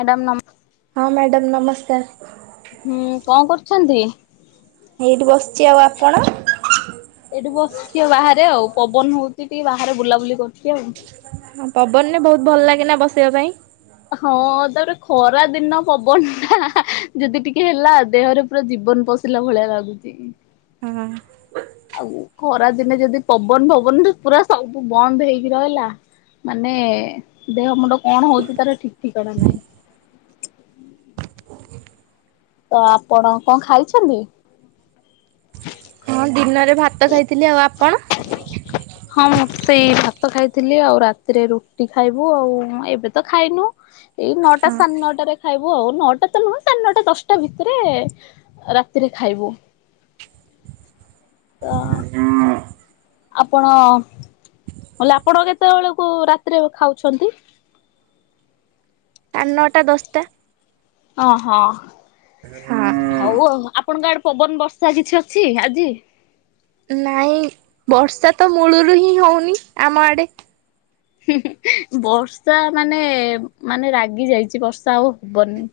Madam ନମ ହଁ madam ନମସ୍କାର। ହୁଁ କଣ କରୁଛନ୍ତି? ହେଇଠି ବସିଚି। ଆଉ ଆପଣ? ଏଇଠି ବସିଚି ଆଉ ବାହାରେ ଆଉ ପବନ ହଉଚି ଟିକେ ବାହାରେ ବୁଲାବୁଲି କରୁଚି ଆଉ। ହଁ ପବନରେବହୁତ ଭଲ ଲାଗେ ନା ବସିବା ପାଇଁ? ହଁ ତାପରେ ଖରା ଦିନ ପବନ ଟା ହା-ହା ଯଦି ଟିକେ ହେଲା ଦେହରେ ପୁରା ଜୀବନ ପସ ଶିଲା ଭଳିଆ ଲାଗୁଚି। ହୁଁ। ଆଉ ଖରା ଦିନେ ଯଦି ପବନ ଫବନ ତ ପୁରା ସବୁ ବନ୍ଦ ହେଇକି ରହିଲା ମାନେ ଦେହ ମୁଣ୍ଡ କଣ ହଉଚି ତାର ଠିକ ଠିକଣା ନାହିଁ। ତ ଆପଣ କଣ ଖାଇଛନ୍ତି? ହଁ ଦିନରରେ ଭାତ ଖାଇଥିଲି। ଆଉ ଆପଣ? ହଁ ସେଇ ଭାତ ଖାଇଥିଲି ଆଉ ରାତିରେ ରୁଟି ଖାଇବୁ ଆଉ ଏବେ ତ ଖାଇନୁ। ଏଇ ନଅଟା ହଁ ସାଢ଼େ ନଅଟାରେ ଖାଇବୁ ଆଉ ନଅଟା ତ ନୁହଁ ସାଢେ ନଅଟା ଦଶଟା ଭିତରେ ରାତିରେ ଖାଇବୁ। ତ ଆପଣ ମୁଁ କଇଲି ଆପଣ କେତେବେଳକୁ ରାତିରେ ଖାଉଛନ୍ତି? ସାଢେ଼ ନଅଟା ଦଶଟା। ଅଁ ହଁ। ହା ହଉ ଆଉ ଆପଣଙ୍କ ଆଡେ ପବନ ବର୍ଷା କିଛି ଅଛି ଆଜି? ନାଇଁ ବର୍ଷା ତ ମୂଳରୁ ହିଁ ହଉନି ଆମ ଆଡେ। ହୁଁ ହୁଁ ଆ ବର୍ଷା ମାନେ ମାନେ ରାଗି ଯାଇଚି ବର୍ଷା ଆଉ ହବନି।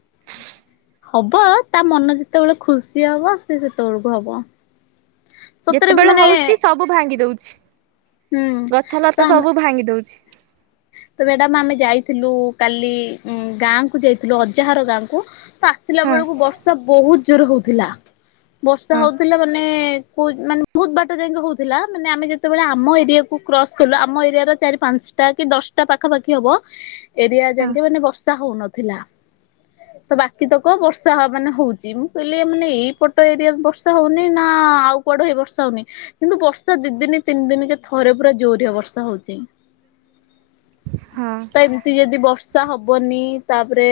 ହବ ତା ମନ ଯେତେବେଳେ ଖୁସି ହବ ସେ ସେତେବେଳକୁ ହବ। ସତରେ ଯେତେବେଳେ ମାନେ ହଉଛି ସବୁ ଭାଙ୍ଗି ଦଉଛି ହୁଁ ଗଛ ତ ଲତା ଆମେ ସବୁ ଭାଙ୍ଗି ଦଉଛି। ତ ମ୍ୟାଡାମ ଆମେ ଯାଇଥିଲୁ କାଲି ଉଁ ଗାଁ କୁ ଯାଇଥିଲୁ ଅଜା ଘର ଗାଁ କୁ। ତ ଆସିଲା ହଁ ବେଳକୁ ବର୍ଷା ବହୁତ ଜୋର ହଉଥିଲା। ବର୍ଷା ହଁ ହଉଥିଲା ମାନେ କ ମାନେ ବହୁତ ବାଟ ଯାଇକି ହୋଉଥିଲା ମାନେ ଆମେ ଯେତେବେଳେ ଆମ ଏରିଆକୁୁ କ୍ରସ୍ କଲୁ ଆମ ଏରିଆ ର ଚାରି ପାଞ୍ଚଟା କି ଦଶଟା ପାଖାପାଖି ହବ ଏରିଆ ହଁ ଯାଇକେ ମାନେ ବର୍ଷା ହଉନଥିଲା। ତ ବାକି ତକ ବର୍ଷା ମାନେ ହଉଚି ମୁଁ କହିଲି ମାନେ ଏଇପଟ ଏରିଆରେ ବର୍ଷା ହଉନି ନା ଆଉ କୁଆଡ ହେଇ ବର୍ଷା ହୋଉନି କିନ୍ତୁ ବର୍ଷା ଦିଇ ଦିନ ତିନି ଦିନ କେ ଥରେ ପୁରା ଜୋରିଆ ବର୍ଷା ହଉଚି। ହଁ। ତ ଏମିତି ଯଦି ବର୍ଷା ହେବନି ତାପରେ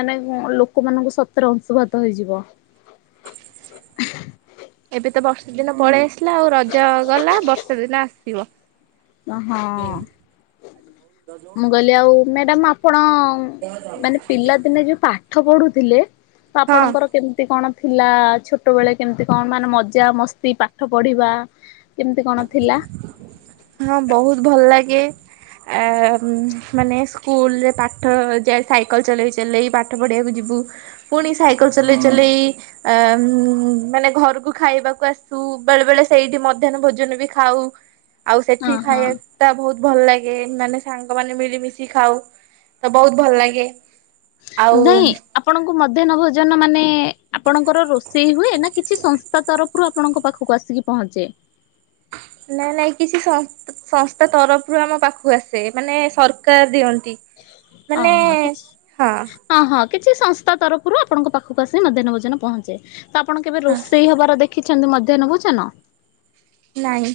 ମାନେ ଲୋକମାନଙ୍କୁ ସ ତରେ ଅଂଶୁଭାତ ହେଇଯିବ। ଏବେ ତ ବର୍ଷା ଦିନ ପଳେଇ ଆସିଲା ଆଉ ରଜ ଗଲା ବର୍ଷା ଦିନ ଆସିବ। ହଁ ମୁଁ କହିଲି ଆଉ ମ୍ୟାଡ଼ାାମ ଆପଣ ମାନେ ପିଲାଦିନେ ଯୋଉ ପାଠ ପଢୁଥିଲେ ତ ହଁ। ଆପଣଙ୍କର କେମିତି କଣ ଥିଲା ଛୋଟବେଳେ କେମିତି କଣ ମାନେ ମଜା ମସ୍ତି ପାଠ ପଢ଼ିବା କେମିତି କଣ ଥିଲା? ହଁ ବହୁତ ଭଲ ଲାଗେ ଆ ଉମ ମାନେ ସ୍କୁଲରେ ପାଠ ଯାଏ ସାଇକେଲ ଚଲେଇ ଚଲେଇ ପାଠ ପଢ଼ିବାକୁ ଯିବୁ। ପୁଣି ସାଇକେଲ ଚଲେଇ ଚଲେଇ ଆ ଉମ ମାନେ ଘରକୁ ଖାଇବାକୁ ଆସୁ ବେଳେ ବେଳେ ସେଇଠି ମଧ୍ୟାନ୍ନ ଭୋଜ ଜନ ବି ଖାଉ। ଆଉ ହଁ ସେଠି ହଁ ଖାଇଆ ଟା ବହୁତ ଭଲ ଲାଗେ ମାନେ ସାଙ୍ଗ ମାନେ ମିଳିମିଶି ଖାଉ ତ ବହୁତ ଭଲ ଲାଗେ। ଆଉ ନାଇଁ ଆପଣଙ୍କୁ ମଧ୍ୟାହ୍ନ ଭୋଜନ ମାନେ ଆପଣଙ୍କର ରୋଷେଇ ହୁଏ ନା କିଛି ସଂସ୍ଥା ତରଫ ରୁ ଆପଣଙ୍କ ପାଖକୁ ଆସିକି ପହଞ୍ଚେ? ନାଇଁ ନାଇଁ କିଛି ସ ସଂସ୍ଥା ତରଫରୁ ଆମ ପାଖକୁ ଆସେ ମାନେ ସରକାର ଦିଅନ୍ତି। ମାନେ ଅହଁ କିଛି ହଁ ହଁ କିଛି ସଂସ୍ଥା ତରଫରୁ ଆପଣଙ୍କ ପାଖକୁ ଆସିି ମଧ୍ୟାହ୍ନ ଭୋଜନ ପହଞ୍ଚେ। ତ ଆପଣ କେବେ ହଁ ରୋଷେଇ ହବାର ଦେଖିଛନ୍ତି ମଧ୍ୟାହ୍ନ ଭୋଜନ? ନାଇଁ।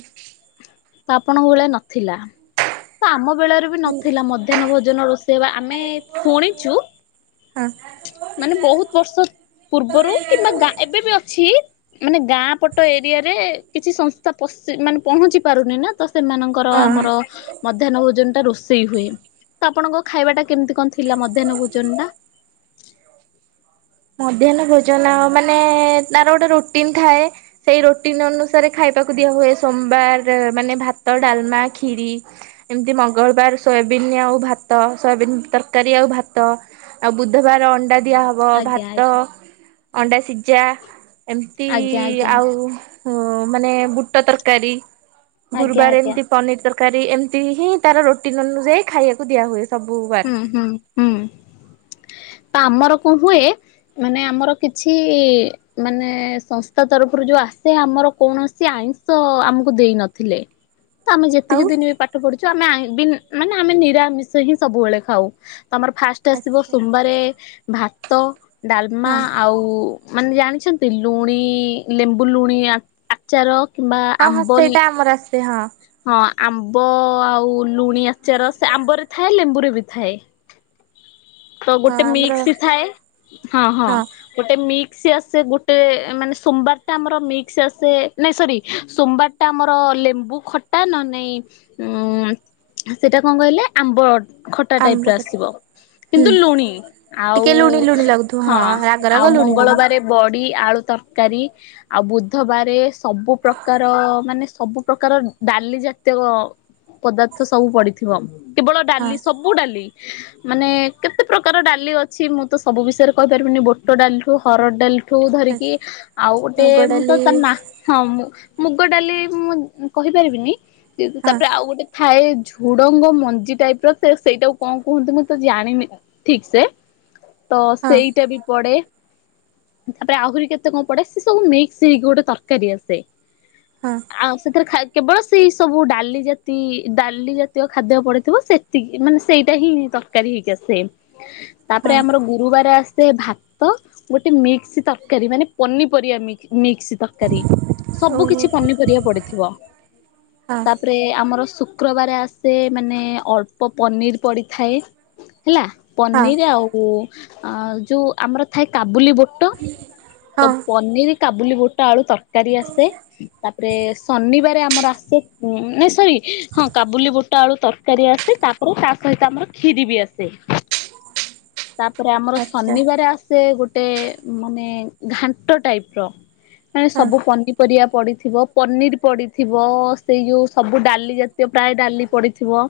ତ ଆପଣଙ୍କ ଭଳିଆ ନଥିଲା ତ ଆମ ବେଳାରେ ନଥିଲା ମଧ୍ୟାହ୍ନ ଭୋଜନ ରୋଷେଇ ବା ଆମେ ଶୁଣିଛୁ ହଁ ମାନେ ବୋହୁତ ବର୍ଷ ପୂର୍ବରୁ କିମ୍ବା ଗାଁ ଏବେ ବି ଅଛି ମାନେ ଗାଁ ପଟ ଏରିଆରେ କିଛି ସଂସ୍ଥା ପଶି ମାନେ ପହଞ୍ଚି ପାରୁନି ନା ତ ସେମାନଙ୍କର ହଁ ଆମର ମଧ୍ୟାହ୍ନ ଭୋଜନଟା ରୋଷେଇ ହୁଏ। ତ ଆପଣଙ୍କ ଖାଇବାଟା କେମତି କଣ ଥିଲା ମଧ୍ୟାହ୍ନ ଭୋଜନଟା? ମଧ୍ୟାହ୍ନ ଭୋଜନ ମାନେ ତାର ଗୋଟେ ରୋଟିନ ଥାଏ। ସେଇ ରୋଟିନ ଅନୁସାରେ ଖାଇବାକୁ ଦିଆ ହୁଏ ସୋମବାର ମାନେ ଭାତ, ଡାଲମା, ଖିରି ଏମତି ମଙ୍ଗଳବାର ସୋୟାବିନ ଆଉ ଭାତ ସୋୟାବନ ତରକାରୀ ଆଉ ଭାତ। ଆଉ ବୁଧବାର ଅଣ୍ଡା ଦିଆ ହ ଆଜ୍ଞା ଆଜ୍ଞା। ଅଣ୍ଡା ସିଜା ଏମତି ଆଜ୍ଞା ଆଜ୍ଞା ଆଉ ଆଜ୍ଞା ଓ ମାନେ ବୁଟ ତରକାରୀ ଗୁରୁବାର ଆଜ୍ଞା। ଏମତି ପନିର ତର କାରୀ ଏମତି ହିଁ ତାର ରୋଟିନ୍ ଅନୁଯାୟୀ ଖାଇବାକୁ ଦିଆହୁଏ। ଉଁ ହୁଁ। ହୁଁ ତ ଆମର କଣ ହୁଏ ମାନେ ଆମର କିଛି ମାନେ ସଂସ୍ଥା ତରଫରୁ ଯୋଉ ଆସେ ଆମର କୌଣସି ଆଇଂଷ ଆମକୁ ଦେଇ ନଥିଲେ। ହଁ ତ ଆମେ ଯେତିକି ଦିନ ବି ପାଠ ପଢୁଚୁ ଆମେ ଆଁଇ ବିନ୍ ମାନେ ଆମେ ନିରାମିଷ ହିଁ ସବୁବେଳେ ଖାଉ ତ ଆମର ଫାଷ୍ଟେ ଆସିବ ଆଚ୍ଛା ସୋମବାରେ ଭାତ ଡାଲମା ହଁ। ଆଉ ମାନେ ଜାଣିଛନ୍ତି ଲୁଣି ଲେମ୍ବୁ ଲୁଣି ଆ ଆଚାର କିମ୍ବା ହଁ ହଁ ଆମ୍ବଲ୍ ସେଇଟା ଆମର ଆସେ ହଁ। ହଁ ଆମ୍ବ ଆଉ ଲୁଣି ଆଚାର ସେ ଆମ୍ବରେ ଥାଏ ଲେମ୍ବୁରେ ବି ଥାଏ। ତ ହଁ ଗୋଟେ ଆମର ମିକ୍ସ ଥାଏ ହଁ ହଁ। ଗୋଟେ ମିକ୍ସି ଆସେ ଗୋଟେ ମାନେ ସୋମବାରଟା ଆମର ମିକ୍ସି ଆସେ ନାଇଁ ସରି ସୋମବାର ଟା ଆମର ଲେମ୍ବୁ ଖଟା ନଅନେ ନାଇଁ ଉଁ ସେଟା କଣ କହିଲେ ଆମ୍ବ ଖଟା ଆମ୍ବ ଟାଇପର କଥା ଆସିବ। ହୁଁ କିନ୍ତୁ ଲୁଣି ଆଉ ଟିକେ ଲୁଣି ଲୁଣି ଲାଗୁଥିବ ହଁ ରାଗ ଆଉ ରାଗ ଲୁଣି ଲୁଣି ମଙ୍ଗଳବାରେ ବଡି ଆଳୁ ତରକାରୀ। ଆଉ ବୁଧବାରେ ସବୁ ପ୍ରକାର ମାନେ ସବୁ ପ୍ରକାର ଡାଲି ଜେତେକ ପଦାର୍ଥ ସବୁ ପଡିଥିବ କେବଳ ହଁ ଡାଲି ସବୁ ଡାଲି ମାନେ କେତେ ପ୍ରକାର ଡାଲି ଅଛି ମୁଁ ତ ସବୁ ବିଷୟରେ କହିପାରିବିନି ବୁଟ ଡାଲିଠୁ ହରଡ଼ ଡାଲି ଠୁ ଧରିକି ଆଉ ଗୋଟେ ମୁଗ ମୁଁ ତ ଡାଲି ତା ନା ହଁ ମୁ ମୁଗ ଡାଲି ମୁଁ କହିପାରିବିନି କିତୁ ହଁ ତାପରେ ଆଉ ଗୋଟେ ଥାଏ ଝୁଡଙ୍ଗ ମଞ୍ଜି ଟାଇପର ସେ ସେଇଟାକୁ କଣ କୁହନ୍ତି ମୁଁ ତ ଜାଣିନି ଠିକସେ ତ ହଁ ସେଇଟା ବି ପଡେ। ତାପରେ ଆହୁରି କେତେ କଣ ପଡେ ସେ ସବୁ ମିକ୍ସ ହେଇକି ଗୋଟେ ତରକାରୀ ଆସେ। ହଁ। ଆ ସେଥିରେ ଖାଇ କେବଳ ସେଇ ସବୁ ଡାଲି ଜାତି ଡାଲି ଜାତୀୟ ଖାଦ୍ୟ ପଡିଥିବ ସେ ତିକି ମାନେ ସେଇଟା ହିଁ ତରକାରୀ ହେଇକି ଆସେ ତାପରେ ହଁ ଆମର ଗୁରୁବାର ଆସେ ଭା ତ ଗୋଟେ ମିକ୍ସି ତରକାରୀ ମାନେ ପନିପରିବା ମିକ୍ ମିକ୍ସି ତର କାରୀ ସବୁ ଓହୋ କିଛି ପନିପରିବା ପଡିଥିବ ହଁ ତାପ ରେ ଆମର ଶୁକ୍ରବାରେ ଆସେ ମାନେ ଅଳ୍ପ ପନିର୍ ପଡ଼ିଥାଏ। ହେଲା ହଁ ପନିର୍ ଆଉ ଯୋଉ ଆମର ଥାଏ କାବୁଲି ବୋ ଟ ତ ହଁ ପନିର୍ କାବୁଲି ବୋଟ ଆଳୁ ତରକାରୀ ଆସେ। ତାପରେ ଶନିବାରେ ଆମର ଆସେ ନାଇଁ ସରି ହଁ କାବୁଲି ବୋଟ ଆଳୁ ତର କରି ଆସେ ତାପରେ ତା ସହିତ ଆମର ଖିରି ବି ଆସେ। ତାପରେ ଆମର ଆଚ୍ଛା ଶନିବାର ଆସ ସେ ଗୋଟେ ମାନେ ଘାଣ୍ଟ ଟାଇପ୍ ର। ମାନେ ହଁ ସବୁ ପନିପରିବା ପଡିଥିବ। ପନିର୍ ପଡିଥିବ ସେଇ ଯୋଉ ସବୁ ଡାଲି ଜାତୀୟ ପ୍ରାୟ ଡାଲି ପଡିଥିବ।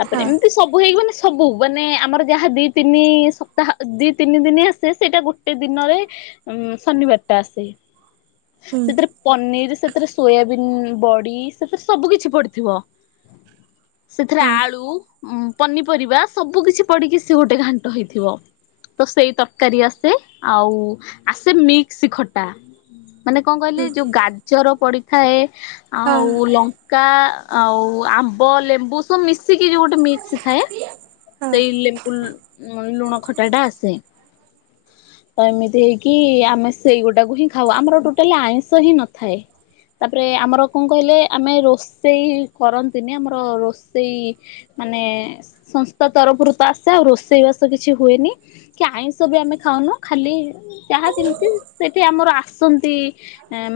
ତାପରେ ହଁ ଏମିତି ସବୁ ହେଇକି ମାନେ ସବୁ। ବନେ ଆମର ଯାହା ଦି ତିନି ସପ୍ତାହ ଦି ତିନି ଦିନ ଆସେ ସେଇଟା ଗୋଟେ ଦିନରେ ଉ ଶନିବାର ଟା ଆସେ ହୁଁ ସେଥିରେ ପନିର୍ ସେଥିରେ ସୋୟାବିନ୍ ବଡି ସେଥିରେ ସବୁ କିିଛି ପଡିଥିବ। ସେଥିରେ ହଁ ଆଳୁ ପନିପରିବା ସବୁ କିଛି ପଡିକି ସେ ଗୋଟେ ଘାଣ୍ଟ ହେଇଥିବ। ତ ସେଇ ତରକାରୀ ଆସେ ଆଉ ଆସେ ମିକ୍ସ ଖଟା। ମାନେ କଣ କହିଲେ ହୁଁ ଯୋଉ ଗାଜର ପଡିଥାଏ ହଁ ଆଉ ଲ କା ଆଉ ଆମ୍ବ ଲେମ୍ବୁ ସବୁ ମିଶିକି ଯୋଉ ଗୋଟେ ମିକ୍ସ ଥାଏ। [inaudible] ସେଇ ଲେମ୍ବୁ ଲୁଣ ଖଟା ଟା ଆସେ। ତ ଏମିତି ହେଇକି ଆମେ ସେଇଗୁଟାକୁ ହିଁ ଖାଉ ଆମର ଆଉ ଟୋଟାଲି ଆଇଁଷ ହିଁ ନଥାଏ। ତାପରେ ଆମର କଣ କହିଲେ ଆମେ ରୋଷେଇ କରନ୍ତିନି ଆମର ରୋଷେଇ ମାନେ ସ ତ ତରଫରୁ ତ ଆସେ ଆଉ ରୋଷେଇବାସ କିଛି ହୁଏନି କି ଆଇଁଷ ବି ଆମେ ଖାଉନୁ ଖାଲି ଯାହା ଯେମିତି ସେଠି ଆମର ଆ ଆସନ୍ତି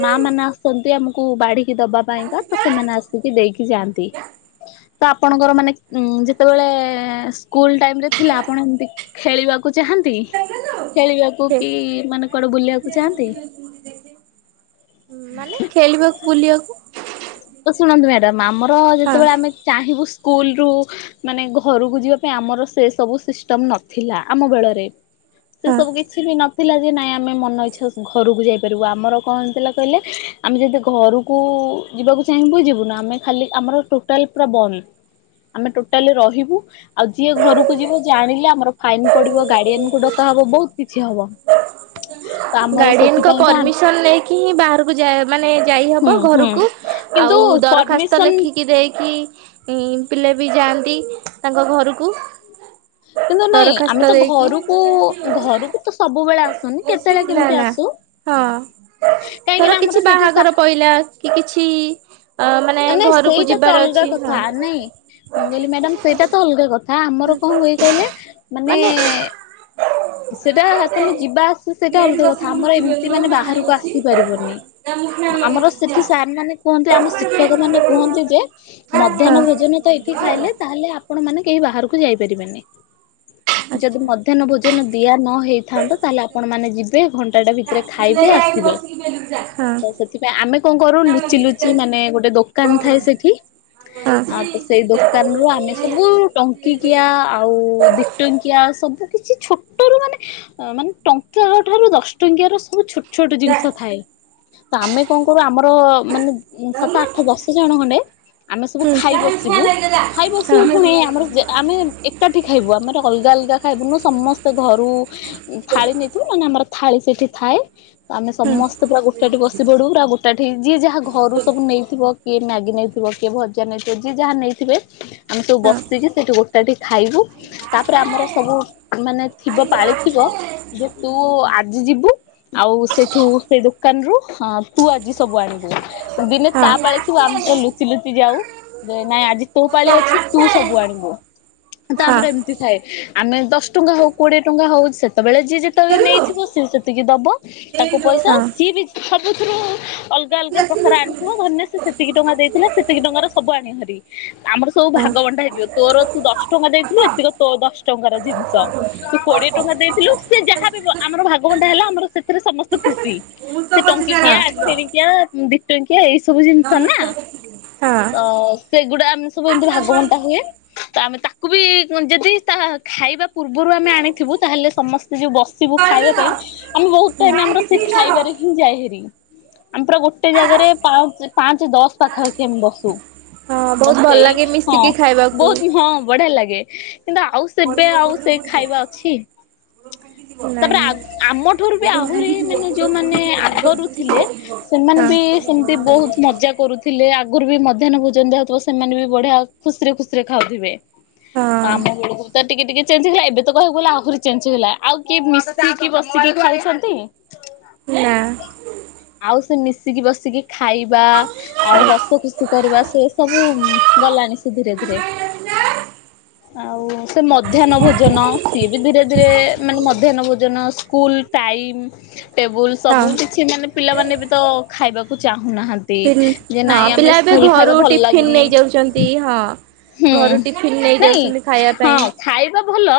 ମା ମାନେ ଆସନ୍ତି ଆମକୁ ବାଢିକି ଦବା ପାଇଁକା ତ ସେମାନେ ଆସ ଦେଇକି ଯାଆନ୍ତି ତ ଆପଣଙ୍କର ମାନେ ଉ ଯେତେବେଳେ ସ୍କୁଲ ଟାଇମରେ ଥିଲା ଆପଣ ଏମତି ଖେଳିବାକୁ ଚାହାନ୍ତି ଖେଳିବାକୁ କୋ ଖେ କି ମାନେ କୁଆଡେ ବୁଲିବାକୁ ଚାହାନ୍ତି। ମାନେ ଖେଳିବାକୁ ବୁଲିବାକୁ। ତ ଶୁଣନ୍ତୁ ମ୍ୟାଡାମ୍ ଆମର ହଁ ଯେତେବେଳେ ଆମେ ଚାହିଁବୁ ସ୍କୁଲ ରୁ ମାନେ ଘରକୁ ଯିବା ପାଇଁ ଆମର ସେ ସବୁ ସିଷ୍ଟମ ନଥିଲା ଆମ ବେଳରେ। ସେ ହଁ ସବୁ କି କିଛି ବି ନଥିଲା ଯେ ନାଇଁ ଆମେ ମନ ଇଚ୍ଛା ଘରକୁ ଯାଇପାରିବୁ ଆମର କଣ ହେଇଥିଲା କହିଲେ। ଆମେ ଯଦି ଘରକୁ ଯିବାକୁ ଚାହିଁ ବୁ ଯିବୁନି ଆମେ ଖାଲି ଆମର ଟୋଟାଲ ପୁରା ବନ୍ଦ। ଆମେ ଟୋଟାଲି ରହିବୁ। ଆଉ ଯିଏ ଘରକୁ ଯିବ ଜାଣିଲେ ଆମର ଫାଇନ୍ ପଡିବ ଗାର୍ଡିଆନକୁ ଡକା ହବ ବହୁତ କିଛି ହବ। [unintelligible] ତ ଆମର ଗାର୍ଡିଆନଙ୍କ ସେଥିପାଇଁକା ପରମିସନ ନେଇକି ହିଁ ବାହାରକୁ ଯା ମାନେ ହୁଁ ଯାଇହବ ହୁଁ ଘରକୁ। କିନ୍ତୁ ଆଉ ଦରଖାସ୍ତ ପରମିସନ ଲେଖିକି ଦେଇକି ପିଲା ବି ଯାଆନ୍ତି ତାଙ୍କ ଘରକୁ। କିନ୍ତୁ ନାଇଁ ଦରଖାସ୍ତ ଆମେ ତ ଦେଇକି ଘରକୁ ଘରକୁ ତ ସବୁବେଳେ ଆସ ନା ନା ହଁ କାହିଁକି ଧର ନା ଆମର କିଛି ସେଠି ସା ବାହାଘର ପଇଲା। କି କିଛି ଅ ମାନେ ନାଇଁ ଘରକୁ ସେଇଟା ତ ଯିବାର ଅଲଗା ଅଛି ହଁ କଥା ନାଇଁ ମୁଁ କହିଲି ମ୍ୟାଡାମ୍ ସେଇଟା ତ ଅଲଗା କ ଥା ଆମର କଣ ହୁଏ କହିଲେ ମାନେ ସେଟା ତମେ ଯିବାଆସି ସେଇଟା ଏଇଠି ଅଲଗା କଥା ବସିକି ଆମର ଏମିତି ଲୁଟିବେଲୁ ମାନେ ମାମାଇ ବାହାରକୁ ଅଛି ଆସିପାରିବନି ତା ମୁଁ ଫ୍ୟାନ ଲଗେଇ ଆମର ଦେଇଛି ଯା। ସେଠି ସାର୍ ମାନେ କୁହନ୍ତି ଆମ ଶିକ୍ଷକ ମାନେ କୁହନ୍ତି ଯେ ହଁ ମଧ୍ୟାହ୍ନ ଭୋଜନ ତ ଏଠି ଖାଇଲେ ତାହେଲେ ଆପଣ ମାନେ କେହି ବାହାରକୁ ଯାଇପାରିବେନି। ଯଦି ଆଚ୍ଛା। ମଧ୍ୟାହ୍ନ ଭୋଜନ ଦିଆ ନ ହେଇଥାନ୍ତା ତାହେଲେ ଆ ଆପଣ ମାନ ଯିବେ ଘଣ୍ଟାଟା ଭିତରେ ଖାଇବେ ଆସିବେ। ସେଥିପାଇଁ ଆମେ କଣ କରୁ ଲୁଚି ଲୁଚି ମାନେ ଗୋଟେ ଦୋକାନ ଥାଏ ସେଠି। ଆଉ ତ ସେଇ ଦୋକାନରୁୁ ଆମେ। ସବୁ ଟଙ୍କିକିଆ ଆଉ ଦିଟଙ୍କିଆ ସବୁ କିଛି ଛୋ ଟରୁ ମାନେ ମାନେ ଟଙ୍କା ଠାରୁ ଦଶ ଟଙ୍କିଆ ର ସବୁ ଛୋଟ ଛୋଟ ଜିନିଷ ଥାଏ। ତ ଆମେ କଣ କରୁ ଆମର ମାନେ ସାତ ଆଠ ଦଶ ଜଣ ଖଣ୍ଡେ। ଆମେ ସବୁ ଖାଇ ବସିବୁ ଖାଇ ବସିବୁ ପୁଣି ଆମର ଜେ ଆମେ। ଏକାଠି ଖାଇବୁ ଆମେ ଅଲଗା ଅଲଗା ଖାଇବୁନ ସମସ୍ତେ ଘରୁ ଥାଳି ନେଇଥିବୁ ନ ଆମର। ଥାଳି ସେଠି ଥାଏ ଆମେ ସମସ୍ତେ ପର ଗଟାଠି ବସି ପଡୁ ଆଉ ଗୋଟାଠି ଯିଏ ଯାହା ଘରୁ ସବୁ ନେଇଥିବ କିଏ ମ୍ୟାଗି ନେଇଥିବ କିଏ ଭଜା ନେଇଥିବ ଯିଏ ଯାହା ନେଇଥିବ। ଥିବେ ଆମେ ସବୁ ବସିକି ସେଇଠି ଗୋଟାଟି ଖାଇବୁ ତାପରେ ଆମର ସବୁ ମାନେ। ଥିବ ପାଳିଥିବ ଯେ ତୁ ଆଜି ଯିବୁ ଆଉ ସେଇଠୁ ସେଇ ଦୋକାନରୁୁ ତୁ ଆଜି ସବୁ ଆଣିବୁ ଦିନେ ତାପଲି। ତୁ ଆମୁର ଲୁଚି ଲୁଚି ଯାଉ ଯେ ନାଇଁ ଆଜି ତୋ ପାଳି ଅଛି ତୁ ସବୁ ଆଣିବୁ। ତ ଆମର ଏମିତି ଥାଏ ଆମେ ଦଶ ଟଙ୍କା ହଉ। କୋଡିଏ ଟଙ୍କା ହଉଛି ସେତେବେଳେ ଯିଏ ଯେତେବେଳେ ନେଇଥିବ ସିଏ ସେତିକି ଦବ। ତାକୁ ପଇସା ଯିଏ ବି ସବୁଥିରୁ ଅଲଗା ଅଲଗା ପ୍ରକାର ଆଣିଥିବ ଧନ୍ୟ ସେ। ସେତିକି ଟଙ୍କା ଦେଇଥିଲା ସେତିକି ଟଙ୍କାର ସବୁ ଆଣି ହରି ଆମର ସବୁ ଭାଗ ବଣ୍ଟା ହେଇଯିବ। ତୋର ତୁ ଦଶ ଟଙ୍କା ଦେଇଥିଲୁ ଏତିକ ତୋ ଦଶ ଟଙ୍କାର ଜିନିଷ। କୋଡିଏ ଟଙ୍କା ଦେଇଥିଲୁ ସେ ଯାହା ବି ଆମର ଭାଗବଣ୍ଟା ହେଲା ଆମର ସେଥିରେ ସମସ୍ତେ ଖୁସି। ମୁଁ ତ ସେ ପଛେ ସାରା ଟଙ୍କିକିଆ ଆସିବୁ ର ଆଖେରିକିଆ ଦି ଟଙ୍କିଆ ଏଇ ସବୁ ଜିନିଷ ମୁଁ ନା? ତୋ ପଛେ ଯିବି। ହଁ। ଅ ସେଗୁଡା ଆମେ ସବୁ ହଁ ଏମିତି ଭାଗମଣ୍ଟା ହୁଏ। ତ ଆମେ ତାକୁ ବି ଯଦି ତା ଖାଇବା। ପୂର୍ବରୁ ଆମେ ଆଣିଥିବୁ ତାହେଲେ ସମସ୍ତେ ଯେଉଁ ବସିବୁ ଖାଇବା ପାଇଁ। ଆମେ ବହୁତ ଟାଇମ ଆମର ସେ ଖାଇବାରେ ହିଁ ଯାଇ ହେରି। ଆମର ଗୋଟେ ଜାଗାରେ ପା ପାଞ୍ଚ ଦଶ ପାଖାପାଖି ଆମେ ବସୁ। ବହୁତ ଭଲ ସେଇ ଲାଗେ ହଁ ମିଶିକି ଖାଇବାକୁ ବହୁତ ହଁ ବଢିଆ ଲାଗେ। କିନ୍ତୁ ଆଉ ସେବେ ଆଉ ସେ ଖାଇବା ଅଛି। [inaudible] ତାପରେ ଆମଠୁରୁ ବି ଆହୁରି ମାନେ ଯୋଉମାନୋନ ଆଗରୁ ଥିଲେ ସେମାନେ ହଁ ବି ସେମତି ବୋହୁତ ମଜା କରୁ ଥିଲେ ଆଗୁରୁ ବି ମଧ୍ୟାହ୍ନ ଭୋଜନ ଯାହଉଥିବ ସେମାନେ ବି ବଢିଆ ଖୁସିରେ ଖୁସିରେ ଖାଉଥିବେ। ତ ଆମେ ହଁ [unintelligible] ତ ଟିକେ ଟିକେ ଚଞ୍ଜ ହେଇଗଲା ଏବେ ତ କହିବାକୁ ଗଲେ ଆହୁରି ଚେଞ୍ଜ ହେଇଗଲା। ଆଉ କିଏ ମିଶିକି ବସିକି ଖୁଇଚନ୍ତି? ନା। ଆଉ ସେ ମିଶିକି ବସିକି ଖାଇବା ଆଉ ହସ ଖୁସି କରିବା ସେ ସବୁ ଉଁ ଗଲାଣି ସେ ଧୀରେ ଧୀରେ। ଆଉ ସେ ମ ଧ୍ୟାନ୍ନ ଭୋଜନ ସିଏ ବି ଧୀରେ ଧୀରେ ମାନେ ମଧ୍ୟାନ୍ନ ଭୋଜନ ସ୍କୁଲ ଟାଇମ୍ ଟେବୁଲ୍ ହଁ ସବୁ କିଛି ମାନେ ପିଲାମାନେ ବି ତ ଖାଇବାକୁ ଚାହୁଁନାହାଁ ତି ପିଲ୍ ଯେ ହଁ ନାଇଁ ପିଲା ଆମେ ଏବେ ସ୍କୁଲ୍ ଘରୁ ଖାଇବା ଭଲ ଟିଫିନ ଲାଗୁନି। ନେଇଯାଉଛନ୍ତି ହଁ। ହୁଁ ଘରୁ ଟିଫିନ ନାଇଁ ନେଇଯାଉଛନ୍ତି ଖାଇବା ହଁ ପାଇଁ ଖାଇବା ଭଲ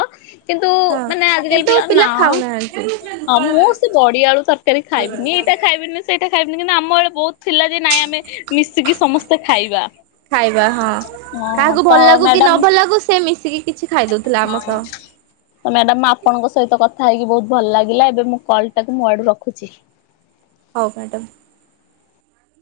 କିନ୍ତୁ ହଁ ମାନେ ଆଜିକାଲି କିନ୍ତୁ ପିଲା ନା ଖାଉନାହାନ୍ତି। ହଁ ମୁଁ ସେ ବଡିଆଳୁ ତର କରି ଖାଇବିନି ଏଇଟା ଖାଇବିନି ସେଇଟା ଖାଇବିନି କିନ୍ତୁ ଆମ ବଳେ ବହୁତ ଥିଲା ଯେ ନାଇଁ ଆମେ ମିଶିକି ସମସ୍ତେ ଖାଇବା। ଖାଇବା ହଁ ହଁ କାହାକୁ ତ ଭଲ ଲାଗୁ କି ନ ମ୍ୟାଡାମ ଭଲ ଲାଗୁ ସେ ମିଶିକି କିଛି ଖାଇଦଉ ହଁ। ତ ମ୍ୟାଡାମ ଆପଣଙ୍କ ସହିତ କଥା ହେଇକି ବହୁତ ଭଲ ଲାଗିଲା ଏବେ ମୁ କଲ ଟାକୁ ମୋ ଆଡୁ ରଖୁଚି। ହଉ ମ୍ୟାଡ଼ମ୍